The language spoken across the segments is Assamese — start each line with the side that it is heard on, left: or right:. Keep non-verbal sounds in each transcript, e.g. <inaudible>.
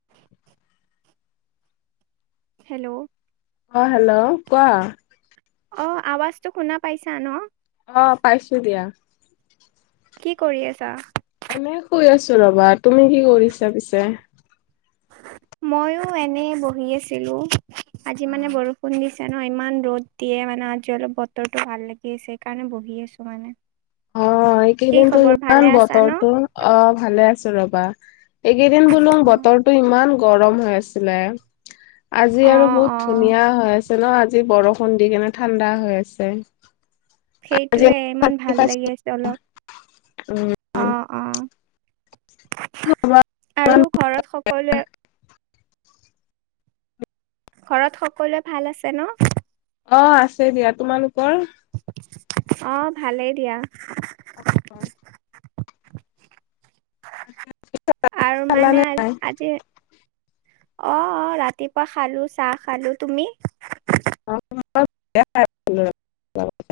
right: <inaudible> হেল্ল'।
left: অ', হেল্ল' কোৱা?
right: অ', আৱাজ টো শুনা পাইছা ন?
left: অ', পাইছো দিয়া।
right: কি কৰি আছা?
left: এনে শুই আছো ৰবা। তুমি কি কৰিছা পিছে?
right: ময়ো এনে বহি আছিলোঁ আজি মানে বৰষুণ দিছিল জান ইমান ৰ'দ দিয়ে মানে আজি অলপ বতৰটো ভাল লাগি আছে সেইকাৰণে বহি আছো মানে।
left: অ'
right: কি
left: এইকেইদিনতো
right: খবৰ ভালে
left: ইমান
right: আছা ন?
left: বতৰটো অ' ভালে আছো ৰবা। এইকেইদিন বোলো
right: অ
left: বতৰটো ইমান গৰম হৈ আছ আজি আৰু
right: অ
left: বহুত ধুনীয়া হৈ ন, আজি বৰষুণ দি কেনে ঠাণ্ডা হৈ আছে। আজি
right: সেইটোৱে ইমান ভাল লাগি আছে অলপ।
left: উম
right: অ', অ'।
left: <unintelligible>
right: আৰু ঘৰত সকলোৱে ঘৰত সকলোৱে ভাল আছে ন?
left: অ', আছে দিয়া তোমালোকৰ?
right: অ', ভালেই দিয়া।
left: অ', <unintelligible>
right: আৰু মানে
left: খালানে
right: আজি অ অ ৰাতিপুৱা খালো চাহ খালো তুমি
left: অ লাগে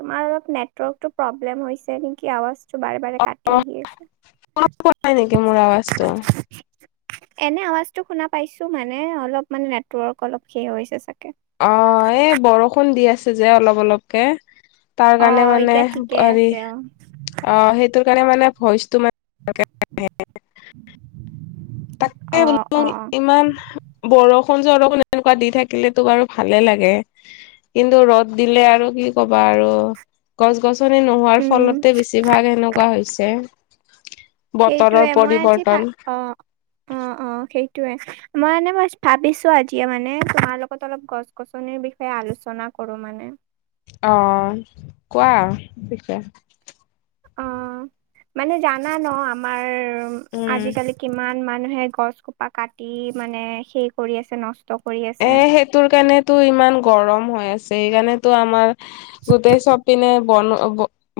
right: তোমাৰ অলপ নেটৱৰ্কতটো প্ৰব্লেম হৈছে নেকি আৱ বাৰে বাৰে কাটি গিয়ছে
left: নেকি মোৰ আৱাজটো
right: এনে আৱাজতটো শুনা পাইছো মানে অলপ মান নেটৱৰ্ক অলপ শেষ হৈছে চাগে
left: অ এই বৰষুণ দি আছে যে অলপ অলপকে তাৰ
right: অ
left: কাৰণে মানে
right: এতিয়া ঠিকে
left: হেৰি
right: আছে
left: অ সেইটোৰ কাৰণে মানে ভইচো মান তাকে
right: অ
left: বোলো
right: অ
left: ইমান বৰষুণ চৰষুণ এনেকুৱা দি থাকিলেেতো বাৰু ভালে লাগে কিন্তু ৰ'দ দিলে আৰু কি কবা আৰু গছ গছনি নোহোৱাৰ
right: উম
left: ফলতে বেছিভাগ এেনেকুৱা হৈছে
right: সেইটয়ে
left: বতৰৰ
right: মই আজি ভ
left: পৰিৱৰ্তন
right: অ অ অেই সেইটোয়ে মই মানে মই ভাবিছো আজিয়ে মানে তোমাৰ লগত অলপ গছ গছনিৰ বিষয় আলোচনা কৰো মানে
left: অ কোৱা পষ
right: অ মানে জানা ন আমাৰ
left: উম
right: আজিকালি কিমান মানুহে গছ কোপা কাটি মানে সেই কৰি আছে নষ্ট কৰি
left: এ
right: আছে
left: সেইটোৰ কাৰণেতো ইমান গৰম হৈ আছে সেইকাৰণেতো আমাৰ গোটেই চপি নে বন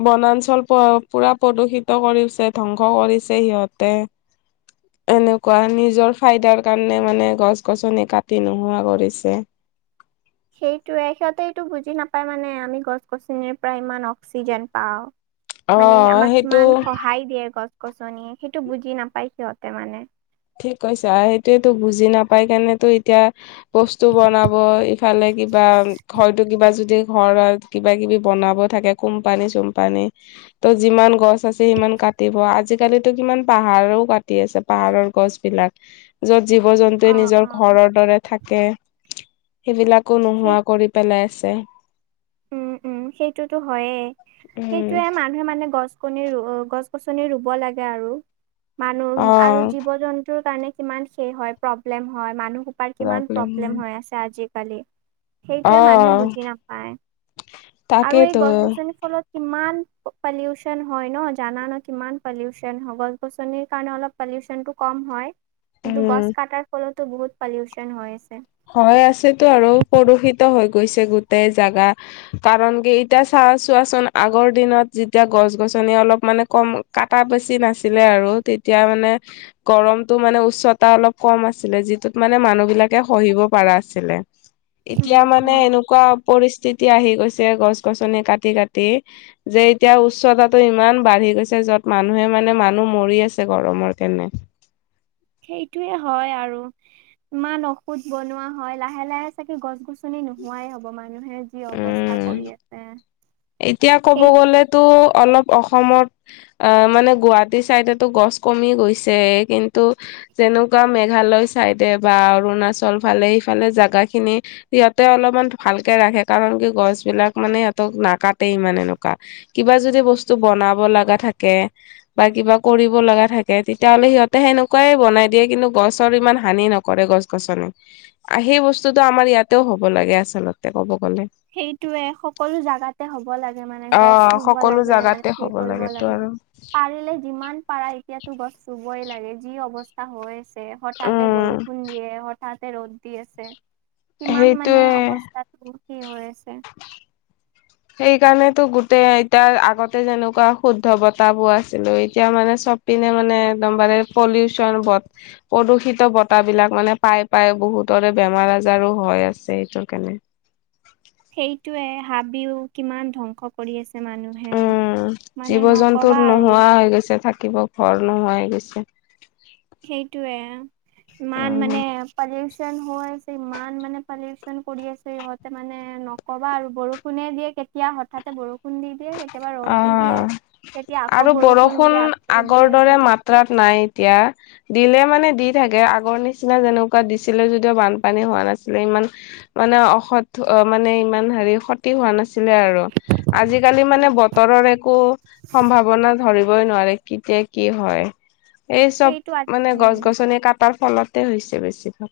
left: বনাঞ্চল প পুৰা প্ৰদূষিত কৰিছে ধ্বংস কৰিছে সিহঁতে এনেকুৱা নিজৰ ফাইদাৰ কাৰণে মানে গছ গছনি কাটি নোহোৱা কৰিছে
right: সেইটোয়ে সিহঁতে এইটো বুজি নাপায় মানে আমি গছ গছনিৰ পৰা ইমান অক্সিজেন পাওঁ
left: অ
right: মানে আমাক
left: সেইটো
right: কিমান সহায় দিয়ে গছ গছনিয়ে সেইটো বুজি নাপায় সিহঁতে মানে
left: ঠিক কৈছে সেইটোয়েতো বুজি নাপাই কাৰণেতো এতিয়া বস্তু বনাব ইফালে কিবা হয়তো কিবা যদি ঘৰত কিবা কিবি বনাব থাকে কোম্পানী চোম্পানী ত' যিমান গছ আছে সিমান কাটিব আজিকালিো কিমান পাহাৰও কাটি আছে পাহাৰৰ গছ বিলাক যত জীৱ জন্তুৱে
right: অ',
left: নিজৰ
right: অ'।
left: ঘৰৰ দৰে থাকে সেইবিলাকো
right: সেই
left: নোহোৱা কৰি পেলাই আছে
right: উম উম সেইটোতো হয়ে
left: উম
right: সেইটোয়ে মান মানুহে মানে গছ কনি ৰু গছ গছনি ৰুব লাগে আৰু
left: অ
right: মানুহ আৰু জীৱ জন্তুৰ কাৰণে কিমান শেষ হয় প্ৰব্লেম হয় মানুহ কাৰ কিমান প্ৰব্লেম হৈ আছে আজিকালি
left: অ
right: সেইটোৱেই মানুহে বুজি নাপায় আৰু এই
left: তাকেইতো
right: গছ গছনিৰ ফলত কিমান পলিউচন হয় ন জানা ন কিমান পলিউশন হয় গছ গছনিৰ কাৰণে অলপ পলিউশন টো কম হয় কিন্তু গছ
left: উম
right: কটাৰ ফলতো বহুত পলিউচন হৈ আছে
left: হয় আছেতো আৰু পদূষিত হৈ গৈছে গোটেই জাগা কাৰণ কি এতিয়া চাই চোৱাচোন আগৰ দিনত যেতিয়া গছ গছনি অলপ মানে কম কাটা বেছি নাছিলে আৰু তেতিয়া মানে গৰমতটো মানে উচ্চতা অলপ কম আছিলে যিটোত মানে মানুহ বিলাকে সহিব পাৰা আছিলে, এতিয়া
right: উম
left: মানে
right: উম
left: এনেকুৱা পৰিস্থিতি আহি গৈছে, গছ গছনি কাটি কাটি যে এতিয়া উচ্চতাটো ইমান বাঢ়ি গৈছে যত মানুহে মানে মানুহ মৰি আছে গৰমৰ কাৰনে
right: সেইটোৱে হয় আৰু ইমান ঔষুধ বনোৱা হয়, লাহে লাহে চাগে গছ গছনি নোহোৱাই হ'ব মানুহে যি অৱস্থা
left: উম
right: কৰি আছে সেই
left: তটো অলপ অসমত আহ মানে গুৱাহাটী চাইডো গছ কমি গৈছে কিন্তু যেনেকুৱা মেঘালয় চাইডে বা অৰুণাচল ফালে সফালে জোগা খিনি সিহঁতে অলপমান ভালকে ৰাখে কাৰণ কি গছ বিলাক মানে সিহঁতক নাকাটে ইমান এনেকুৱা কিবা যদি বস্তু বনাব লগা থাকে বা কিবা কৰিব লগা থাকে তেতিয়াাহ'লে সিহঁতে সেনেকুৱাই বনাই দিয়ে কিন্তু গছৰ ইমান হানি নকৰে গছ ছ সেই বস্তুতটো আমাৰ ইয়াতেও হব লাগে আচল্ত কব গ'লে
right: সেইটোয়ে সকলো জাগাতে হ'ব লাগে মানে
left: অ
right: গছ ৰুব
left: সকলো
right: লাগে মানে
left: জাগাতে
right: সে
left: হ'ব
right: কৰিব
left: লাগেতো
right: লাগে
left: আৰু
right: পাৰিলে যিমান পাৰায় এতিয়াতো গছ ৰুবই লাগে যি অৱস্থা হৈ আছে হঠাতে
left: উম
right: বৰষুণ দিয়ে হঠাতে ৰ'দ কিমান মানে
left: সেইটোয়ে
right: অৱস্থাত কি হৈ আছে
left: সেইকাৰণেতো গোটেই এতিাৰ আগতে যেনেকুৱা শুদ্ধ বতাবোৰ আছিলো এতিয়া মানে চব পিনে মানে একদমবাৰে পলিউচন বথ প্ৰদূষিত বত বিলাক মানে পাই পাই বহুতৰে বেমাৰ আজাৰো হয় আছে, এইটো কাৰণে
right: সেইটোৱে, হাবিও কিমান ধ্বংস কৰে কৰি আছে মা
left: উম, জীৱ জন্তুৰ
right: আৰু
left: নোহোৱা হৈ গৈছে থাকিব ঘৰ নোহোৱা হৈ গৈছে
right: সেইটয়ে ইমান
left: উম
right: মানে পলিউশন হয় ইমান মানে, পলিউচন কৰি আছে সিহঁতে মানে ক'বা আৰু বৰষুণে দিয়ে কেতিয়া, হঠাতে বৰষুণ খু দি দিয়ে, কেতিয়াবা ৰ'দ দি দিয়ে
left: অ
right: কেতিয়া আকৌ
left: আৰু
right: বৰষুণ দিয়ে আকৌ ৰ'দ দি আছে
left: যাত্ৰাত নাই এতিয়া দিলে মানে দি থাকে, আগৰ নিচিনা যেনেকুৱা দিছিলে, যদিও বানপানী হোৱা নাছিলে ইমান মানে অসৎ অ, মানে ইমান হেৰি ক্ষতি হোৱা নাছিলে আৰু আজি আজিকালি মানে,
right: উম
left: বতৰৰ একো সম্ভাৱনা ধৰিবই নোৱাৰে কেতিয়া কি হয় এই চব
right: সেইটো
left: মানে, গছ
right: উম
left: গছনি কাটাৰ ফলতে হৈছে বেছিভাগ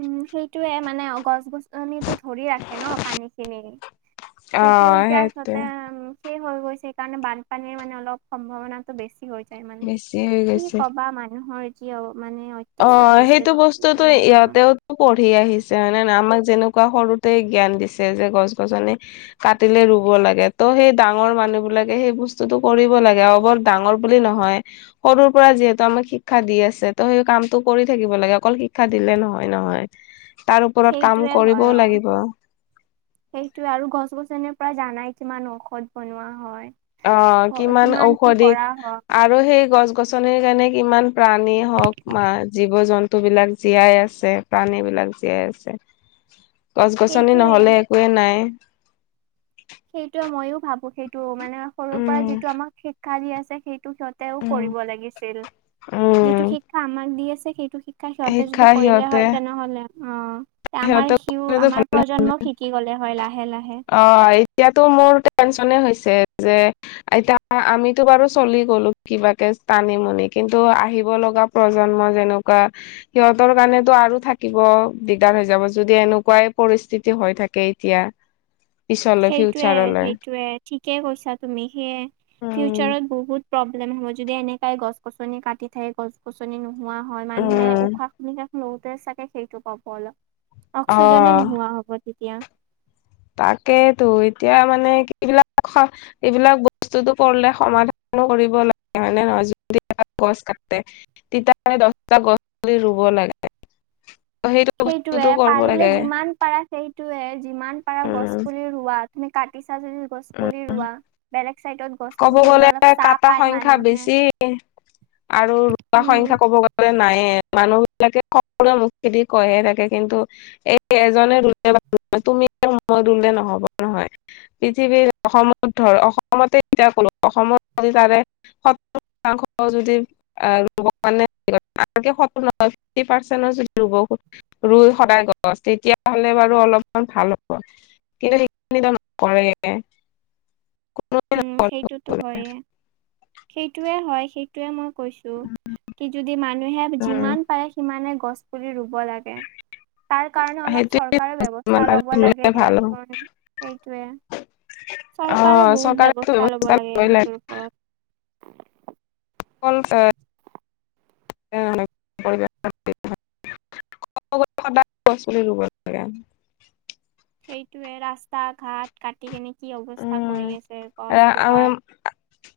right: উম, সেইটোয়ে মানে গছ গছ টো ধৰি ৰাখে ন পানী খিনি,
left: অ
right: সেইটো
left: সেইটোৱে
right: এতিয়ািতে শেষ হৈ গৈ সেইকাৰণে বানপানীৰ মানে অলপ সম্ভাৱনা বেছি হৈ যায় মানে,
left: বেছি হৈ
right: কি
left: গৈছে।
right: কবা মানুহৰ যি অ মানে
left: অ,
right: অত্যাচাৰ হৈছে
left: সেইটো
right: গছ
left: বস্তুতো
right: গছনিৰ ওপৰত,
left: ইয়াতেও পঢ়ি আহিছে হয়ে নয় আমাক যেনেকুৱা সৰুতে জ্ঞান দিছে, যে গছ গছনি কাটিলে ৰুব লাগে ত' সেই ডাঙৰ মানুহ বিলাকে সেই বস্তুতটো কৰিব লাগে, অ', ডাঙৰ বুলি নহয় সৰুৰ পৰা যিহেতু আমাক শিক্ষা দি আছে ত সেই কাম পো পৰি থাকিব লাগে অকল শিক্ষা দিলে নহয় নহয় তাৰ ওপৰত কাম
right: সেইটোয়ে হয়
left: কৰিবও
right: অ
left: লাগিব
right: সেইটোৱে আৰু গছ গছনে পৰা জানাই কিমান ঔষধ বনোৱা হয়
left: অ',
right: হ-
left: কিমান
right: কি
left: ঔষধি
right: কৰা হয়
left: আৰু সেই গছ গছনিৰ কাৰণে, কিমান প্ৰাণী হওক, জীৱ জন্তুবিলাক জীয়াই আছে পানী বিলাক জীয়াই আছে গছ গছনি
right: সেইটোৱে
left: নহলে একোৱে নাই
right: সেইটোৱে ময়ো ভাবো সেইটো মানে, সৰুৰ পৰা
left: উম
right: যিটো আমাক শিক্ষা দি আছে সেইটো ক তেওঁও কৰিব লাগিছিল
left: উম
right: যিটো শিক্ষা আমাক দি আছে সেইটো শিক্ষা সিহঁতে যদি কৰিলে হয়, তেনেহলে অ', আমাৰ
left: সিহঁতে
right: সিও আমাৰ
left: ভাল।
right: প্ৰজন্মক শিকি গলে হয় লাহে, লাহে।
left: অ, এতিয়াতো মোৰ টেনচনে হৈছে যে এতিয়া আমিতো বাৰু চলি গলো কিবাকে টানিমুনি কিন্তু আহিব লগা প্ৰজন্ম যেনেকুৱা সিহতৰ কাৰণেতো আৰু থাকিব। দিগদাৰ হৈ যাব যদি এনেকুৱাই পৰিস্থিতি হৈ থাকে এতিয়া। পিছলৈ
right: সেইটয়ে,
left: ফিউচাৰলৈ
right: সেইটোয়ে ঠিকেই কৈছা তুমি সেয়ে
left: উম
right: ফিউচাৰত বহুত প্ৰব্লেম হ'ব যদি এনেকাই গছ-গছনি কাটি থাক গছ সুচনি নোহোৱা হয় মানুহে
left: উম
right: উশাহ, নিশাহক লওঁতে চাগে সেইটো কাব অলপ
left: অ
right: অক্সিজেনে নোহোৱা হ'ব তেতিয়া।
left: তাকেইেতো এতিয়া মানে এইবিলাক এইবিলাক বস্তুটো পঢ়িলে সমাধানো কৰিব লাগে হয়নে নহয় যদি গছ কাটে তিতা দহটা গছি ৰুব লাগে। সেইটো
right: সেইটোৱে
left: বস্তুটো কৰিব
right: পাৰিলে
left: লাগে
right: যিমান পাৰা সেইটোয়ে যিমান পাৰা গছ
left: উম
right: পুলি ৰোৱাত তুমি কাটিছা যদি গছ পুলি
left: উম
right: ৰুৱা বেলেগ চাইডত গছ
left: ক'ব
right: পুলি ৰোৱা
left: গ'লে
right: অলপ চাহ
left: কাটা
right: পায়
left: সংখ্যা
right: মানুহে
left: বেছি আৰু ৰোৱা
right: উম
left: সংখ্যা ক'ব গ'লে নায়ে মানুহ বিলাকে সকলোৱৰে মুখ খেদি কয়হে থাকে কিন্তু এ, এজনে ৰুলে তুমি মই ৰুলে নহব নহয়। পৃথিৱীৰ অসমত ধৰ অসমতে এতিয়া কলো অসমত তাৰে সতাংশ যদি ৰুব মানে পাৰ্চ যব ৰুই সদায় গছ তেতিয়া হ'লে বাৰু অলপমান ভাল হ'ব। কিন্তু সেইখিনিত নকৰে কোন
right: উম সেইটোতো হয়য়ে, সেইটোয়ে হয়, সেইটোয়ে মই কৈছো কি যদি মানুহে
left: উম
right: যিমান পাৰে সিমানে গছ পুলি ৰুব লাগে। তাৰ কাৰণে অলপ
left: সেইটোৱে
right: চৰকাৰৰ
left: যিমান
right: ব্যৱস্থা
left: পাৰে
right: ল'ব
left: ৰুলে
right: লাগে
left: ভাল হ'ব
right: দিয়াচোন সেইটোয়ে।
left: অ
right: চৰকাৰৰ বহুত
left: চৰকাৰে এইটো
right: ব্যৱস্থা ল'ব লাগে
left: লবই
right: সেইটোৰ ওপৰত।
left: <unintelligible> সদায় ৰুব লাগে।
right: সেইটোৱে ৰাস্তা ঘাট কাটি কেনে কি অৱস্থা
left: উম
right: কৰি আছে গছ
left: আ
right: জোপাৰ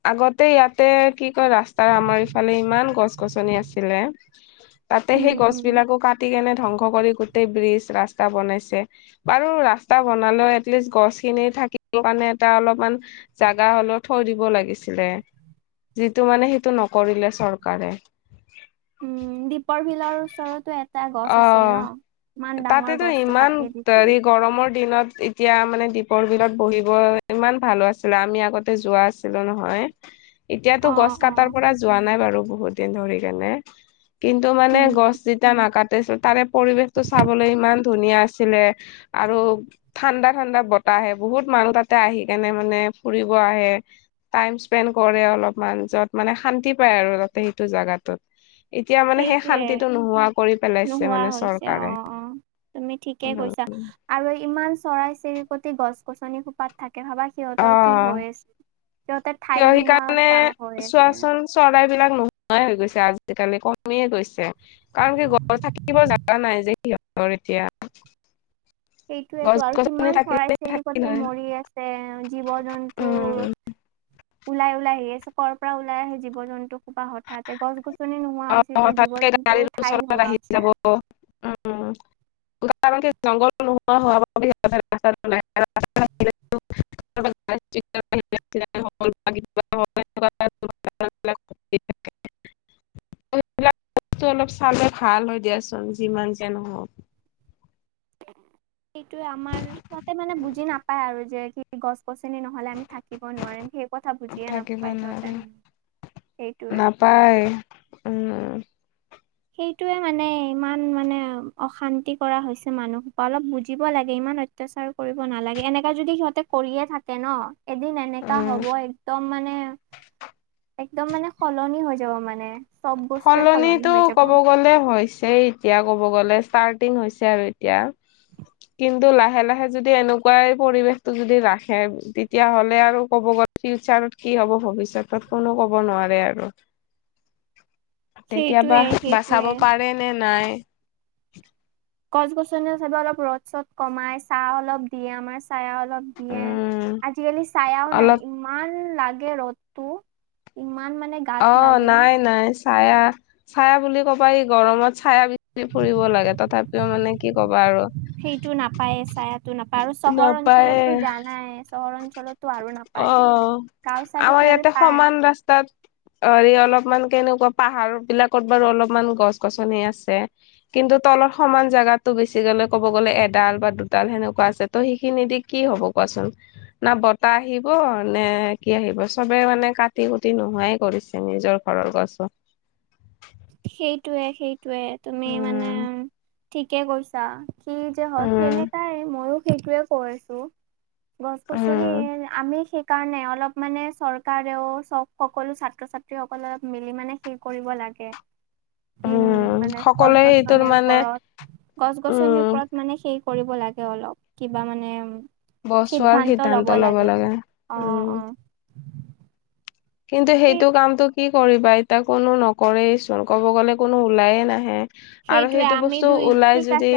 left: আগতে ইয়াতে কি কয় ৰাস্তাৰ আমাৰ ইফালে ইমান গছ-গছনি আছিলে।
right: <inaudible>
left: তাতে সেই গছ
right: উম
left: বিলাকো কাটি কেনে ধ্বংস কৰি গোটেই ব্ৰিজ ৰাস্তা বনাইছে বাৰু ৰাস্তা বনালেও এটলিষ্ট গছ খিনি থাকি সমানে এটা অলপমান জাগা হলেও থৈ দিব লাগিছিলে। টো মানে সেইটো নকৰিলে চৰকাৰে।
right: উম, দ্বীপৰ বিলৰ ওচৰতো এটা গছ আছিল
left: অ'
right: ন। ইমান ডাঙৰ
left: তাতেতো
right: গছটো
left: ইমান
right: কাটি দিছিল
left: গৰমৰ দিনত এতিয়া মানে দীপৰ বিলত বহিব ইমান ভালো আছিলে আমি আগতে যোৱা আছিলোঁ নহয়। এতিয়াতো
right: অ
left: গছ
right: অ
left: কাটাৰ পৰা যোৱা নাই বাৰু বহুত দিন ধৰি কেনে কিন্তু মানে
right: উম
left: গছ যেতিয়া নাকাটিছিল তাৰে পৰিবেশ টো চাবলৈ ইমান ধুনীয়া আছে। আছিলে আৰু ঠাণ্ডা, ঠাণ্ডা বতাহে বহুত মানুহ তাতে আহি কেনে মানে ফুৰিব আহে। টাইম স্পেণ্ড কৰে অলপমান য'ত মানে শান্তি পায় আৰু তাতে সেইটো জেগাটোত এতিয়া মানে সেই
right: সেইটোয়ে।
left: শান্তিটো নোহোৱা কৰি পেলাইছে
right: নোহোৱা
left: মানে
right: হৈছে অ
left: চৰকাৰে।
right: অ তুমি ঠিকে কৈছা আৰু ইমান চৰাই, চিৰিকতি গছ-গছনি খু পাত থাকে ভাবা সিহঁতৰ কি
left: অ'
right: হৈ আছে সিহঁতে
left: কিয়
right: ঠাই নোহোৱা
left: সেইকাৰণে
right: প হৈ আছে।
left: চোৱাচোন চৰাই বিলাক নোহোৱাই হৈ গৈছে আজিকালি কমিয়ে গৈছে। কাৰণ কি ঘৰত থাকিব জা নাই যে সিহঁতৰ এতিয়া গছ
right: সেইটোয়েটো আৰু
left: গছনি
right: কিমান
left: থাকিলে থাকিল
right: চৰাই-চিৰিকতি
left: হয়।
right: মৰি আছে। তে জীৱ, জন্তুৰ
left: উম,
right: ওলাই, ওলাই আহিব। কৰ পৰা ওলাই আহে জীৱ জন্তু হোপা হঠাতে গছ গছ <unintelligible> নোহোৱা হৈছে
left: অ'
right: এতিয়া জীৱ
left: হঠাৎকে
right: জন্তু
left: গাড়ীৰ
right: থাই
left: ওচৰত
right: নোহোৱা
left: আহি
right: হৈছে।
left: যাব। উম, উম। <unintelligible> <unintelligible> এনেকুৱা দুৰ্ঘটনাবিলাক ঘটি থাকে। <unintelligible> অলপ চালে ভাল হয় দিয়াচোন যিমান যে নহক।
right: সেইটোয়ে আমাৰ সিহঁতে মানে বুজি নাপায় আৰু যে কি গছ <unintelligible> নহ'লে আমি থাকিব নোৱাৰিম সেই কথা বুজিয়ে
left: থাকিব
right: নাপায় সিহঁতে, সেইটোৱে।
left: পায় উম।
right: সেইটোৱে মানে ইমান মানে অশান্তি কৰা হৈছে মানুহক বা অলপ বুজিব লাগে ইমান অত্যাচাৰ কৰিব নালাগে এনেককা যদি সিহঁতে কৰিয়ে থাকে ন'। এদিন এনেকা
left: উম।
right: হ'ব একদম মানে একদম মানে সলনি হৈ যাব মানে চব বস্তুৱে সলনি
left: সলনিটো
right: হৈ যা
left: ক'ব গ'লে হৈছে এতিয়া ক'ব গ'লে ষ্টাৰ্টিং হৈছে আৰু এতিয়া। কিন্তু লাহে লাহে যদি এনেকুৱাই পৰিৱেশটো যদি ৰাখে তেতিয়াহ'লে আৰু ক'ব গ'লে ফিউচাৰত কি হ'ব ভৱিষ্যতত কোনো ক'ব নোৱাৰে আৰু। তেতিয়াবা
right: সেইটোৱে
left: বাচাব
right: সেইটোৱে
left: পাৰে নে নাই।
right: গছ গছনি চাপে অলপ ৰ'দ চদ কমাই ছাঁহ অলপ দিয়ে আমাৰ ছাঁহে অলপ দিয়ে,
left: উম
right: আজিকালি ছাঁয়াও নাই ই
left: অলপ
right: ইমান লাগে ৰ'দতটো, ইমান মানে গাত
left: অ'
right: লাগে
left: নাই নাই। ছায়া, ছায়া বুলি ক'বা ই গৰমত ছায়া বি ফুৰিব লাগে তথাপি <unintelligible> কি ক'বা আৰু।
right: সেইটো নাপায় ছায়াতো নাপায় আৰু চহৰ
left: নাপায়ে
right: অঞ্চলতো জানাই চহৰ অঞ্চলত
left: অ' আমাৰ
right: তথাপি
left: ইয়াতে
right: পায়
left: সমান ৰাস্তাত হেৰি অলপমান কেনেকুৱা পাহাৰ বিলাকত বাৰু অলপমান গছ গছনি আছে। কিন্তু তলৰ সমান জোগাতটো বেছি ক'লে ক'ব গ'লে এডাল বা দুডাল সেনেকুৱা আছে। ত' সেইখিনি দি কি হ'ব কোৱাচোন, না বত <unintelligible> আহিব নে কি আহিব চবে মানে কাটি কুটি নোহোৱাই কৰিছে নিজৰ ঘৰৰ গছো।
right: সেইটোৱে সেইটোৱে তুমি মানে
left: উম
right: ঠিকে কৈছা। কি যে হয়
left: উম
right: সেনেকাই ময়ো সেইটোৱে কৈছোঁ। গছ গছনি আমি সেই কাৰণে অলপ মানে চৰকাৰেও চব সকলো ছাত্ৰ ছাত্ৰীসকললে মিলি মানে সেই কৰিব লাগে। কিন
left: উম
right: মানে গছ
left: সকলোৱে সেইটোৰ
right: গছনিৰ
left: মানে
right: ওপৰত গছ গছনিৰ
left: উম
right: ওপৰত মানে সেই কৰিব লাগে অলপ কিবা মানে। সিদ্ধান্ত ল'ব লাগে।
left: উম
right: অ', অ'।
left: কিন্তু
right: সেই
left: সেইটো কামটো কি কৰিবা এতিয়া কোনো নকৰেই চোন ক'ব গ'লে কোনো ওলায়ে নাহে। আৰু
right: সেইটোৱে
left: সেইটো
right: আমি
left: বস্তু
right: দুই
left: ওলাই
right: ঠিক
left: যদি
right: আছে